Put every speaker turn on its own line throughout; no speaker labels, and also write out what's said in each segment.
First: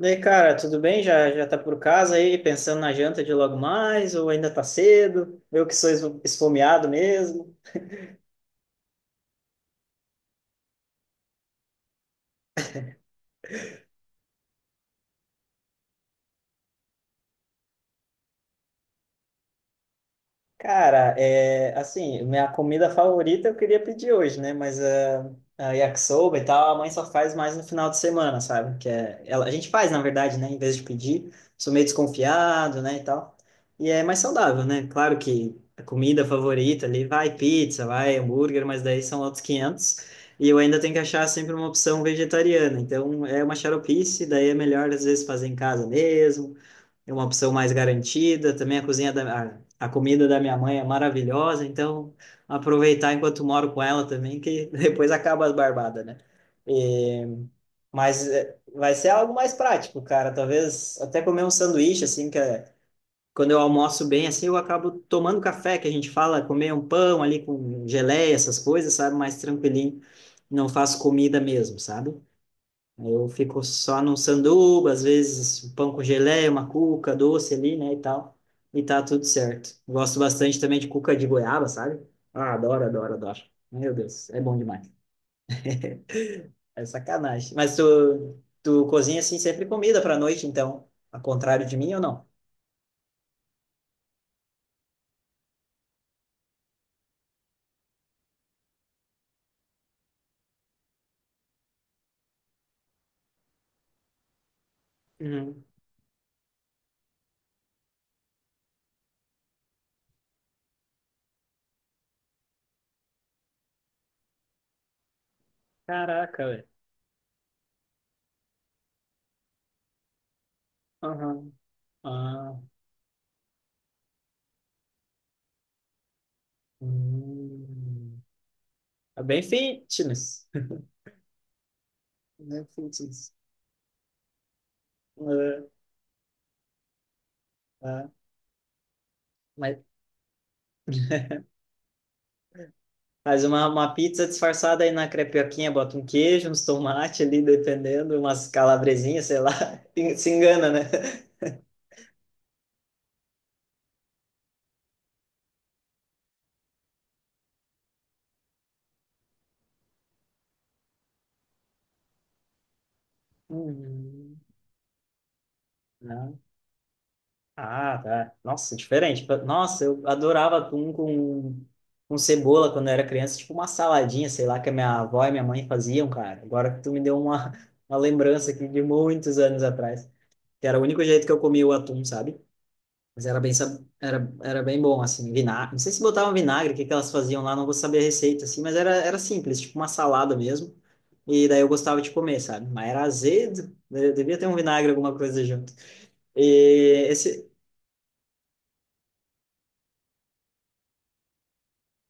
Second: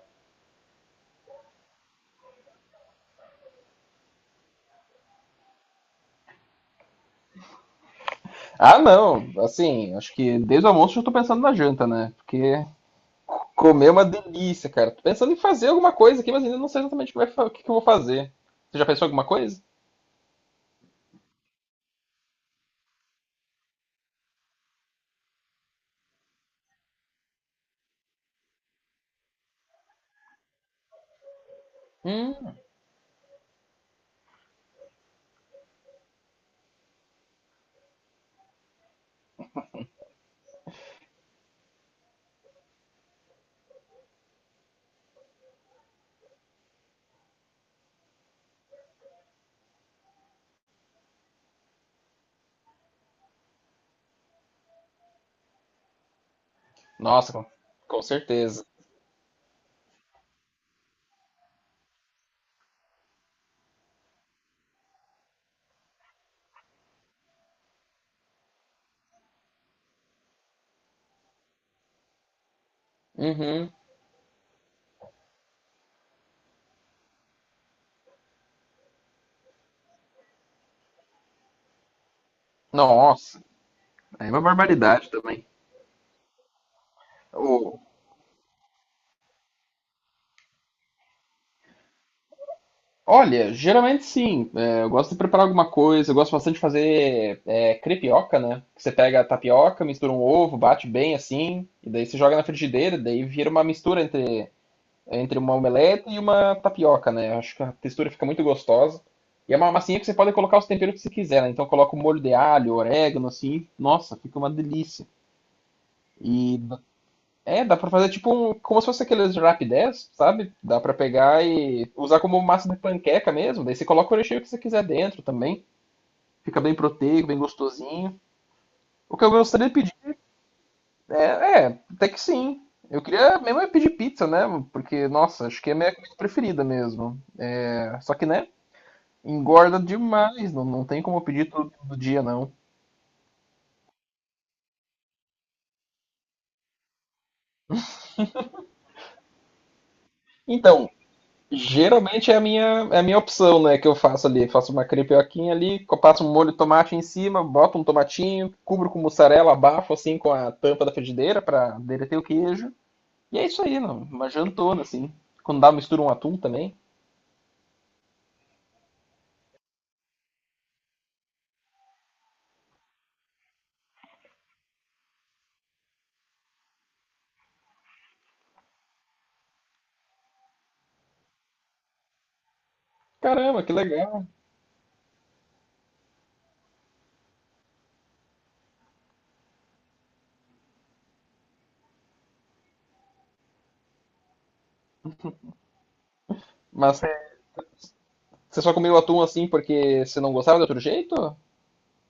E aí, cara, tudo bem? Já tá por casa aí, pensando na janta de logo mais, ou ainda tá cedo? Eu que sou es- Esfomeado mesmo.
Ah, não. Assim, acho que desde o almoço eu tô pensando na janta, né? Porque comer é uma delícia, cara. Tô pensando em fazer alguma coisa aqui, mas ainda não sei exatamente o que, o que que eu vou fazer. Você já pensou em alguma coisa?
Cara, é, assim, minha comida favorita eu queria pedir hoje, né? A yakisoba e tal, a mãe só faz mais no final de semana, sabe? Que é, ela, a gente faz, na verdade, né? Em vez de pedir, sou meio
Hum.
desconfiado, né? E tal. E é mais saudável, né? Claro que a comida favorita ali vai pizza, vai hambúrguer, mas daí são outros 500. E eu ainda tenho que achar sempre uma opção vegetariana. Então é uma xaropice, daí é melhor às vezes fazer em casa mesmo, é uma opção mais garantida. Também a comida da minha mãe é maravilhosa, então aproveitar enquanto moro com ela também, que depois acaba as barbadas, né? E,
Nossa, com certeza.
Vai ser algo mais prático, cara. Talvez até comer um sanduíche, assim, quando eu almoço bem, assim, eu acabo tomando café, que a gente fala, comer um pão ali com geleia, essas coisas, sabe? Mais tranquilinho. Não faço comida mesmo, sabe? Aí eu fico
Uhum.
só num sanduba, às vezes um pão com geleia, uma cuca doce ali, né, e tal. E tá tudo certo. Gosto bastante também de cuca de goiaba, sabe? Ah, adoro, adoro, adoro.
Nossa,
Meu
é
Deus,
uma
é bom demais.
barbaridade também.
É sacanagem. Mas
O-
tu, tu cozinha assim sempre comida pra noite, então, ao contrário de mim ou não?
Olha, geralmente sim. É, eu gosto de preparar alguma coisa. Eu gosto bastante de fazer crepioca, né? Que você pega a tapioca, mistura um ovo, bate bem assim, e daí você joga na frigideira, daí vira uma mistura entre. É entre uma
Uhum.
omelete e uma tapioca, né? Eu acho que a textura fica muito gostosa. E é uma massinha que você pode colocar os temperos que você quiser, né? Então coloca o molho de alho, orégano, assim. Nossa, fica uma delícia.
Caraca,
E
velho.
d- dá pra fazer tipo um, como se fosse aqueles rapidez, sabe? Dá pra pegar
Aham.
e usar como
Ah,
massa de panqueca mesmo. Daí você coloca o recheio que você quiser dentro também. Fica bem proteico, bem gostosinho.
hum.
O
É
que eu
bem
gostaria de pedir
fitness.
é, é, até que sim.
Bem
Eu
fitness.
queria mesmo é pedir pizza, né? Porque, nossa,
Ah,
acho que é a minha comida preferida mesmo. É,
ah.
só que, né?
Mas
Engorda demais, não tem como pedir tudo do dia, não.
faz uma pizza disfarçada aí na crepioquinha, bota um queijo, uns tomate ali, dependendo, umas calabresinhas, sei lá. Se engana, né?
Então, geralmente é a minha opção, né, que eu faço ali. Faço uma crepioquinha ali, passo um molho de tomate em cima, boto um tomatinho, cubro com mussarela, abafo assim com a tampa da frigideira para derreter o queijo. E é isso aí, não, uma
Uhum.
jantona, assim. Quando dá, mistura um atum
Não.
também.
Ah, tá. Nossa, diferente. Nossa, eu adorava atum com cebola quando eu era criança, tipo uma saladinha, sei lá, que a minha avó e minha mãe faziam, cara. Agora que tu me deu uma lembrança aqui de muitos anos atrás, que era o único jeito que eu comia o atum, sabe? Mas era bem,
Caramba, que legal.
era bem bom, assim, vinagre. Não sei se botavam vinagre, o que que elas faziam lá, não vou saber a receita, assim, mas era, era simples, tipo uma salada mesmo. E daí eu gostava de comer, sabe? Mas era azedo, devia ter um vinagre, alguma coisa junto.
Mas
E
é,
esse,
você só comeu atum assim porque você não gostava de outro jeito?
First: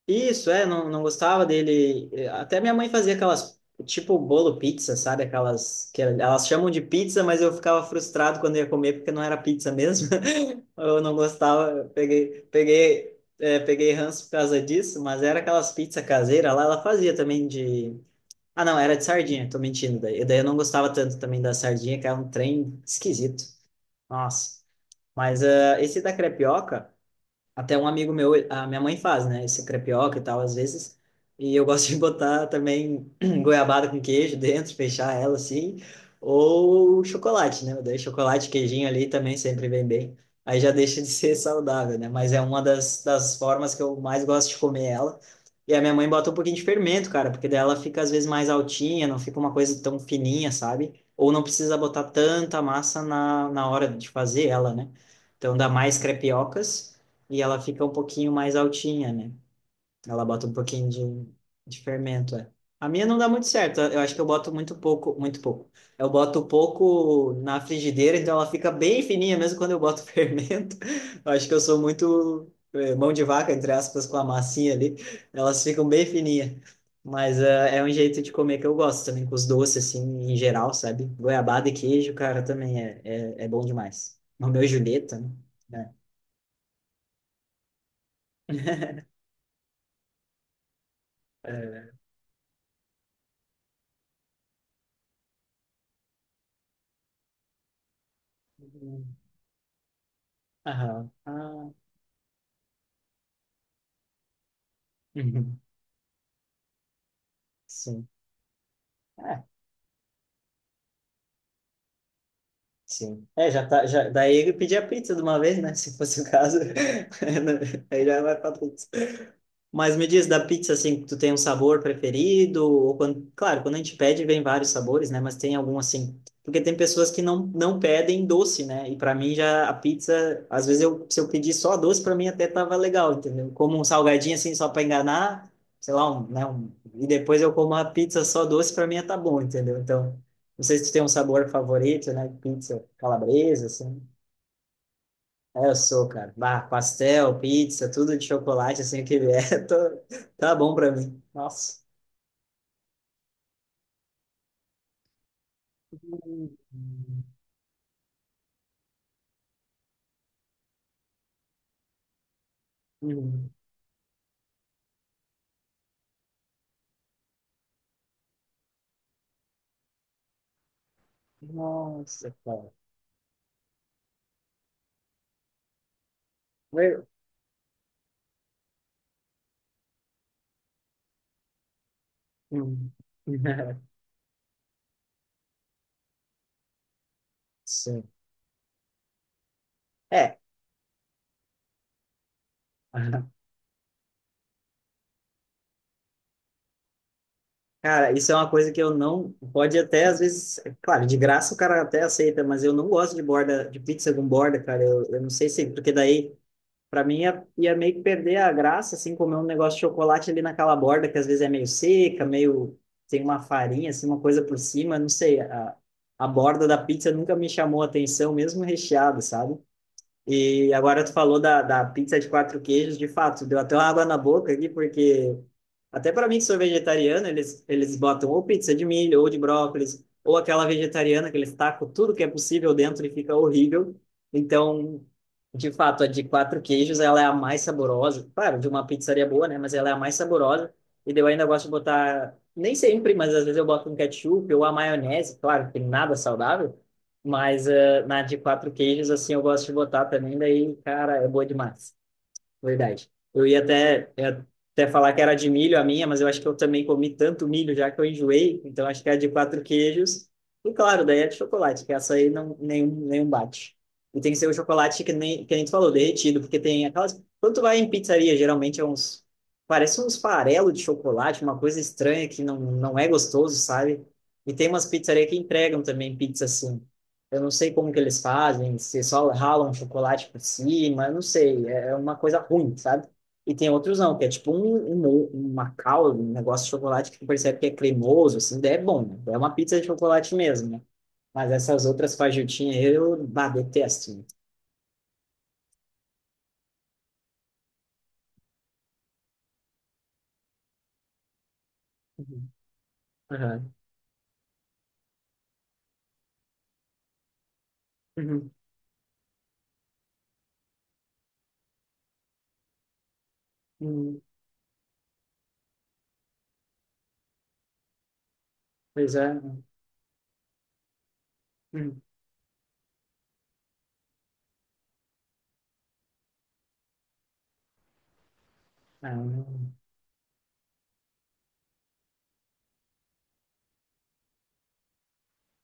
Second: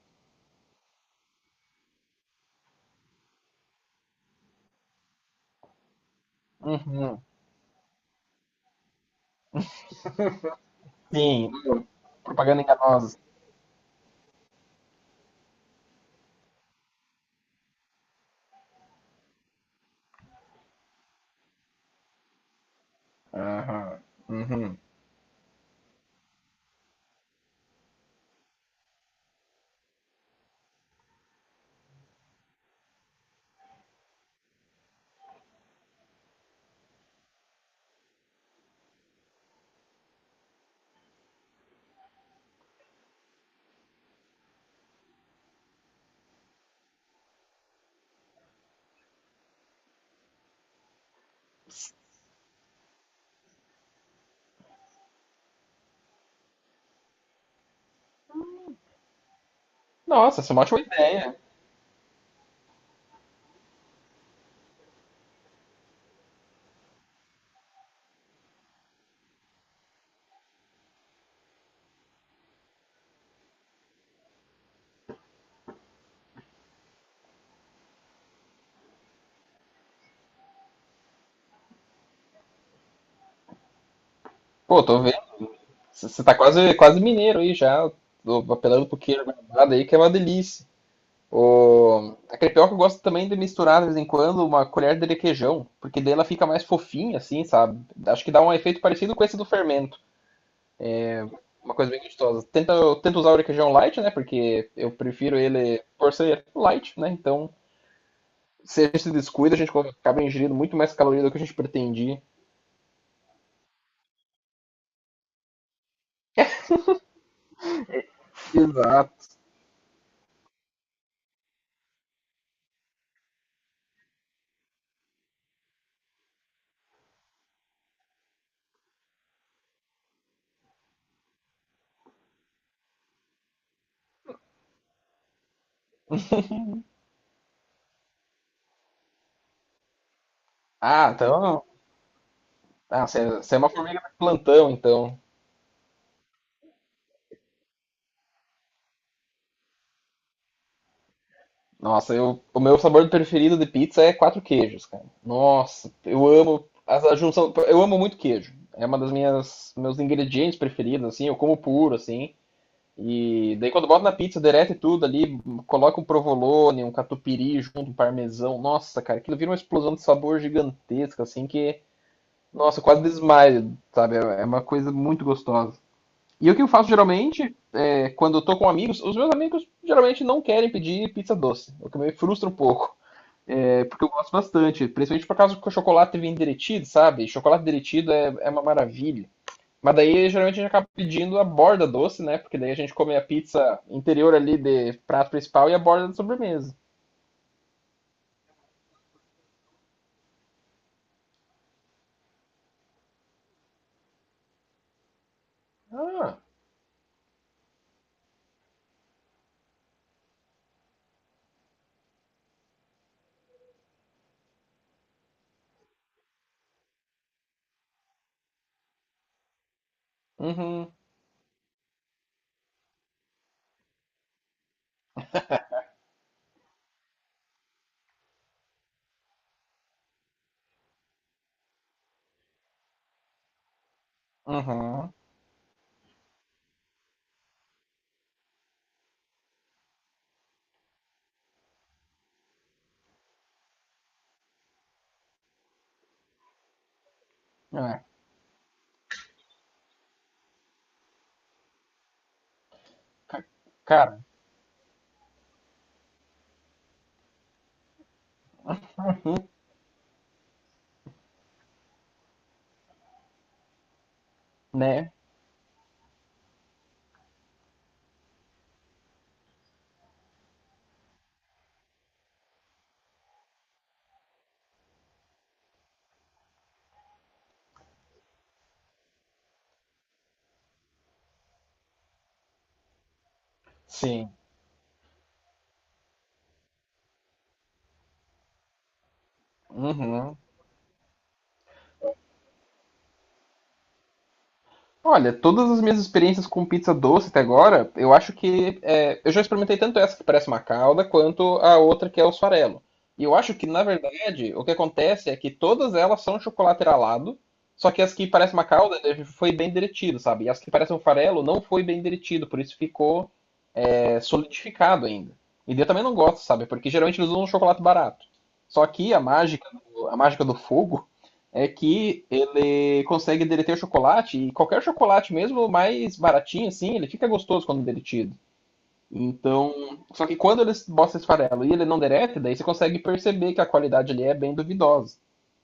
isso, é, não, não gostava dele. Até minha mãe fazia aquelas, tipo bolo pizza, sabe? Aquelas que elas chamam de pizza,
Uhum.
mas eu ficava frustrado quando ia comer porque não era pizza mesmo. Eu não
Sim,
gostava, eu peguei,
propaganda
peguei,
enganosa.
é, peguei ranço por causa disso, mas era aquelas pizzas caseiras lá, ela fazia também de. Ah, não, era de sardinha, tô mentindo daí. Daí eu não gostava tanto também da sardinha, que era um trem esquisito.
Aham.
Nossa.
Uhum.
Mas ah, esse da crepioca. Até um amigo meu, a minha mãe faz, né? Esse crepioca e tal, às vezes. E eu gosto de botar também goiabada com queijo dentro, fechar ela assim. Ou chocolate, né? Daí chocolate, queijinho ali também sempre vem bem. Aí já deixa de ser saudável, né? Mas é uma das formas que eu mais gosto de comer ela. E a minha mãe bota um pouquinho de fermento, cara, porque daí ela fica às vezes mais altinha, não fica uma coisa tão fininha, sabe? Ou não precisa botar tanta massa na hora de fazer ela, né? Então dá mais crepiocas e ela fica um pouquinho mais altinha, né? Ela
Nossa,
bota um
essa é uma ótima
pouquinho
ideia.
de fermento, é. A minha não dá muito certo. Eu acho que eu boto muito pouco. Eu boto pouco na frigideira, então ela fica bem fininha, mesmo quando eu boto fermento. Eu acho que eu sou muito mão de vaca, entre aspas, com a massinha ali. Elas ficam bem fininhas. Mas é um jeito de comer que eu gosto também, com os doces, assim, em geral, sabe? Goiabada e queijo, cara, também é bom demais. Romeu e
Pô, tô vendo.
Julieta, né?
Você tá quase mineiro aí já. Tô apelando pro queijo guardado aí, que é uma delícia.
É,
O... A crepioca eu gosto também de misturar de vez em quando uma colher de requeijão, porque daí ela fica mais fofinha, assim, sabe? Acho que dá um
é.
efeito parecido com esse do fermento.
Aham. Ah,
Uma coisa bem gostosa. Eu tento usar o requeijão light, né? Porque eu prefiro
uhum.
ele por ser light, né? Então,
Sim.
a gente se
É,
descuida, a gente acaba ingerindo muito mais caloria do que a gente pretendia.
sim. É, já tá, já, daí ele pedia pizza de uma vez, né? Se fosse o caso, aí já vai pra pizza.
Exato.
Mas me diz, da pizza, assim, tu tem um sabor preferido? Ou quando, claro, quando a gente pede, vem vários sabores, né? Mas tem algum, assim... Porque tem pessoas que não, não pedem doce, né? E para mim, já a pizza... Às vezes, eu, se eu pedir só doce, para mim até tava legal, entendeu? Como um salgadinho, assim, só para enganar, sei lá, um, né? Um, e depois eu como a pizza só doce, para mim tá bom, entendeu? Então... Não sei se tu tem um
Ah,
sabor
então.
favorito, né? Pizza
Ah, você é
calabresa,
uma formiga
assim.
de plantão, então.
É, eu sou, cara. Bah, pastel, pizza, tudo de chocolate, assim, que vier, tá bom pra mim. Nossa.
Nossa, eu, o meu sabor preferido de pizza é quatro queijos, cara. Nossa, eu
Hum,
amo a junção, eu amo muito queijo. É uma das minhas meus ingredientes preferidos, assim, eu como puro, assim.
hum.
E daí quando boto na pizza, derrete tudo ali, coloca um provolone, um catupiry junto, um parmesão. Nossa, cara, aquilo vira uma explosão de sabor gigantesca, assim, que,
Nossa, cara.
nossa, eu quase desmaio, sabe? É é uma coisa muito gostosa. E o que eu faço
Eu-
geralmente, é, quando eu tô com amigos, os meus amigos geralmente não querem pedir pizza doce, o que me frustra um
hum.
pouco. É, porque eu gosto bastante, principalmente por causa que o chocolate vem derretido, sabe? Chocolate
Sim.
derretido é uma maravilha. Mas daí
É.
geralmente a gente acaba pedindo a borda doce, né? Porque daí a gente come a pizza interior ali de prato principal e a borda de sobremesa.
Cara, isso é uma coisa que eu não. Pode até, às vezes. É claro, de graça o cara até aceita, mas eu não gosto de borda, de pizza com borda, cara. Eu não sei se. Porque daí.
Ah,
Para mim ia meio que perder a graça, assim, comer um negócio de chocolate ali naquela borda, que às vezes é meio seca, meio. Tem uma farinha, assim, uma coisa por cima, não sei. A borda da pizza nunca me chamou a atenção, mesmo recheada, sabe? E
uhum,
agora tu falou da pizza de quatro queijos, de fato, deu até uma água na boca aqui, porque até para mim que sou vegetariano, eles botam ou pizza de milho, ou de brócolis, ou aquela vegetariana que eles tacam tudo que é possível dentro e fica horrível. Então,
uhum.
de fato, a de quatro queijos, ela é a mais saborosa. Claro, de uma pizzaria boa, né? Mas ela é a mais saborosa. E daí eu ainda gosto de botar, nem sempre, mas às vezes eu boto um ketchup ou a maionese, claro, que nada saudável. Mas
É,
na de quatro queijos, assim, eu gosto de botar também, daí, cara, é boa demais. Verdade.
ca- cara,
Eu ia até falar que era de milho a minha, mas eu acho que eu também comi tanto milho já que eu enjoei, então acho que é de quatro queijos. E claro, daí é de chocolate, que essa aí não, nenhum bate. E tem que ser o chocolate
né?
que nem tu falou, derretido, porque tem aquelas. Quando tu vai em pizzaria, geralmente é uns. Parece uns farelos de chocolate, uma coisa estranha que não é gostoso, sabe? E tem umas pizzarias que entregam também pizza assim. Eu não sei como que eles fazem, se só ralam chocolate por cima, eu não sei, é uma coisa ruim, sabe? E tem outros não, que é
Sim.
tipo um Macau, um negócio de chocolate que tu percebe que é cremoso, assim, daí é bom, né? É uma pizza de chocolate
Uhum.
mesmo, né? Mas essas outras fajutinhas aí eu, bah, detesto, né?
Olha, todas as minhas experiências com pizza doce até agora, eu acho que eu já experimentei tanto essa que parece uma calda, quanto a outra que é o
Uhum.
farelo. E eu acho que,
Aham.
na verdade, o que acontece é que todas elas são chocolate ralado, só que as que
Uhum.
parecem uma calda foi bem derretido, sabe? E as que parecem um farelo não foi bem derretido, por isso ficou
Uhum.
solidificado ainda. E eu também não gosto, sabe? Porque geralmente eles usam um chocolate barato. Só que
Pois é.
a mágica do fogo é
Uhum.
que ele consegue derreter o chocolate e qualquer chocolate mesmo mais baratinho assim, ele fica gostoso quando derretido.
Ah, não.
Então, só que quando eles botam esse farelo e ele não derrete, daí você consegue perceber que a qualidade ali é bem duvidosa.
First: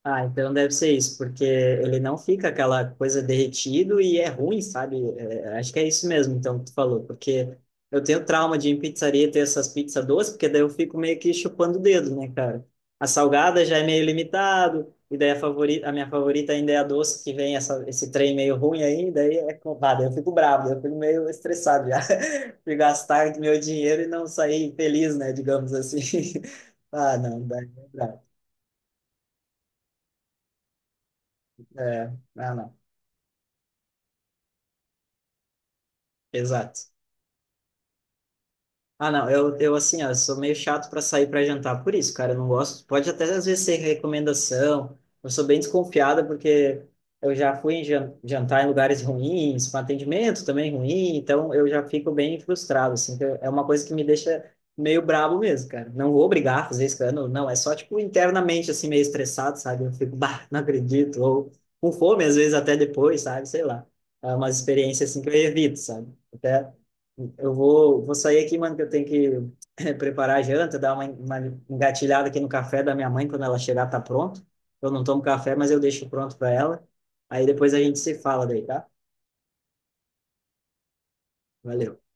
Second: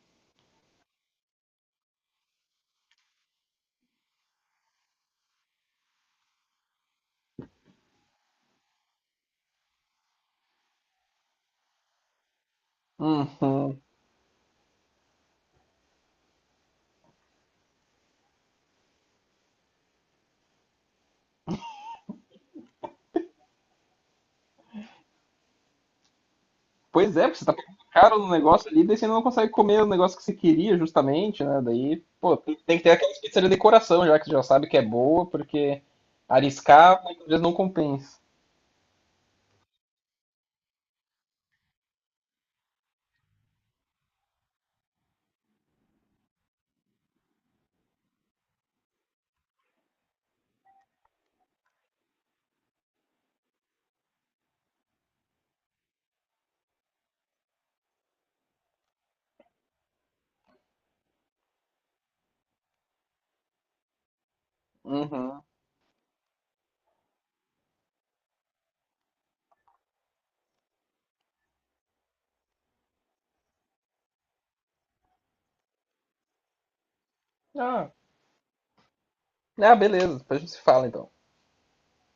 Ah, então deve ser isso, porque ele não fica aquela coisa derretido e é ruim, sabe? É, acho que é isso mesmo, então, que tu falou, porque eu tenho trauma de ir em pizzaria ter essas pizzas doces, porque daí eu fico meio que chupando o dedo, né, cara? A salgada já
Uhum.
é meio limitado, e daí a favorita, a minha favorita ainda é a doce, que vem essa, esse trem meio ruim aí, daí é, co- ah, daí eu fico bravo, daí eu fico meio estressado já, de gastar meu dinheiro e não sair feliz, né, digamos assim.
Pois
Ah,
é, porque você
não,
tá
daí
pagando
é
caro
bravo.
no negócio ali, daí você não consegue comer o negócio que você queria, justamente, né? Daí,
É,
pô,
ah, não.
tem que ter aquela pizza de decoração, já que você já sabe que é boa, porque
Exato.
arriscar muitas vezes não compensa.
Ah, não, eu assim, ó, eu sou meio chato para sair para jantar, por isso, cara, eu não gosto. Pode até às vezes ser recomendação. Eu sou bem desconfiada porque eu já fui em jantar em lugares ruins, com atendimento também ruim, então eu já fico bem frustrado, assim, que é uma coisa que me deixa meio brabo mesmo, cara. Não vou obrigar a fazer escândalo, não, é só tipo internamente assim meio estressado, sabe? Eu fico, bah, não acredito, ou com fome às vezes até depois, sabe? Sei lá. É uma experiência assim que eu
Uhum.
evito, sabe? Até eu vou, vou sair aqui, mano, que eu tenho que preparar a janta, dar uma engatilhada aqui no café da minha mãe, quando ela chegar, tá pronto. Eu não tomo café, mas eu deixo pronto para ela. Aí depois a
Ah,
gente se fala daí, tá?
ah, beleza, depois a gente se fala então.
Valeu.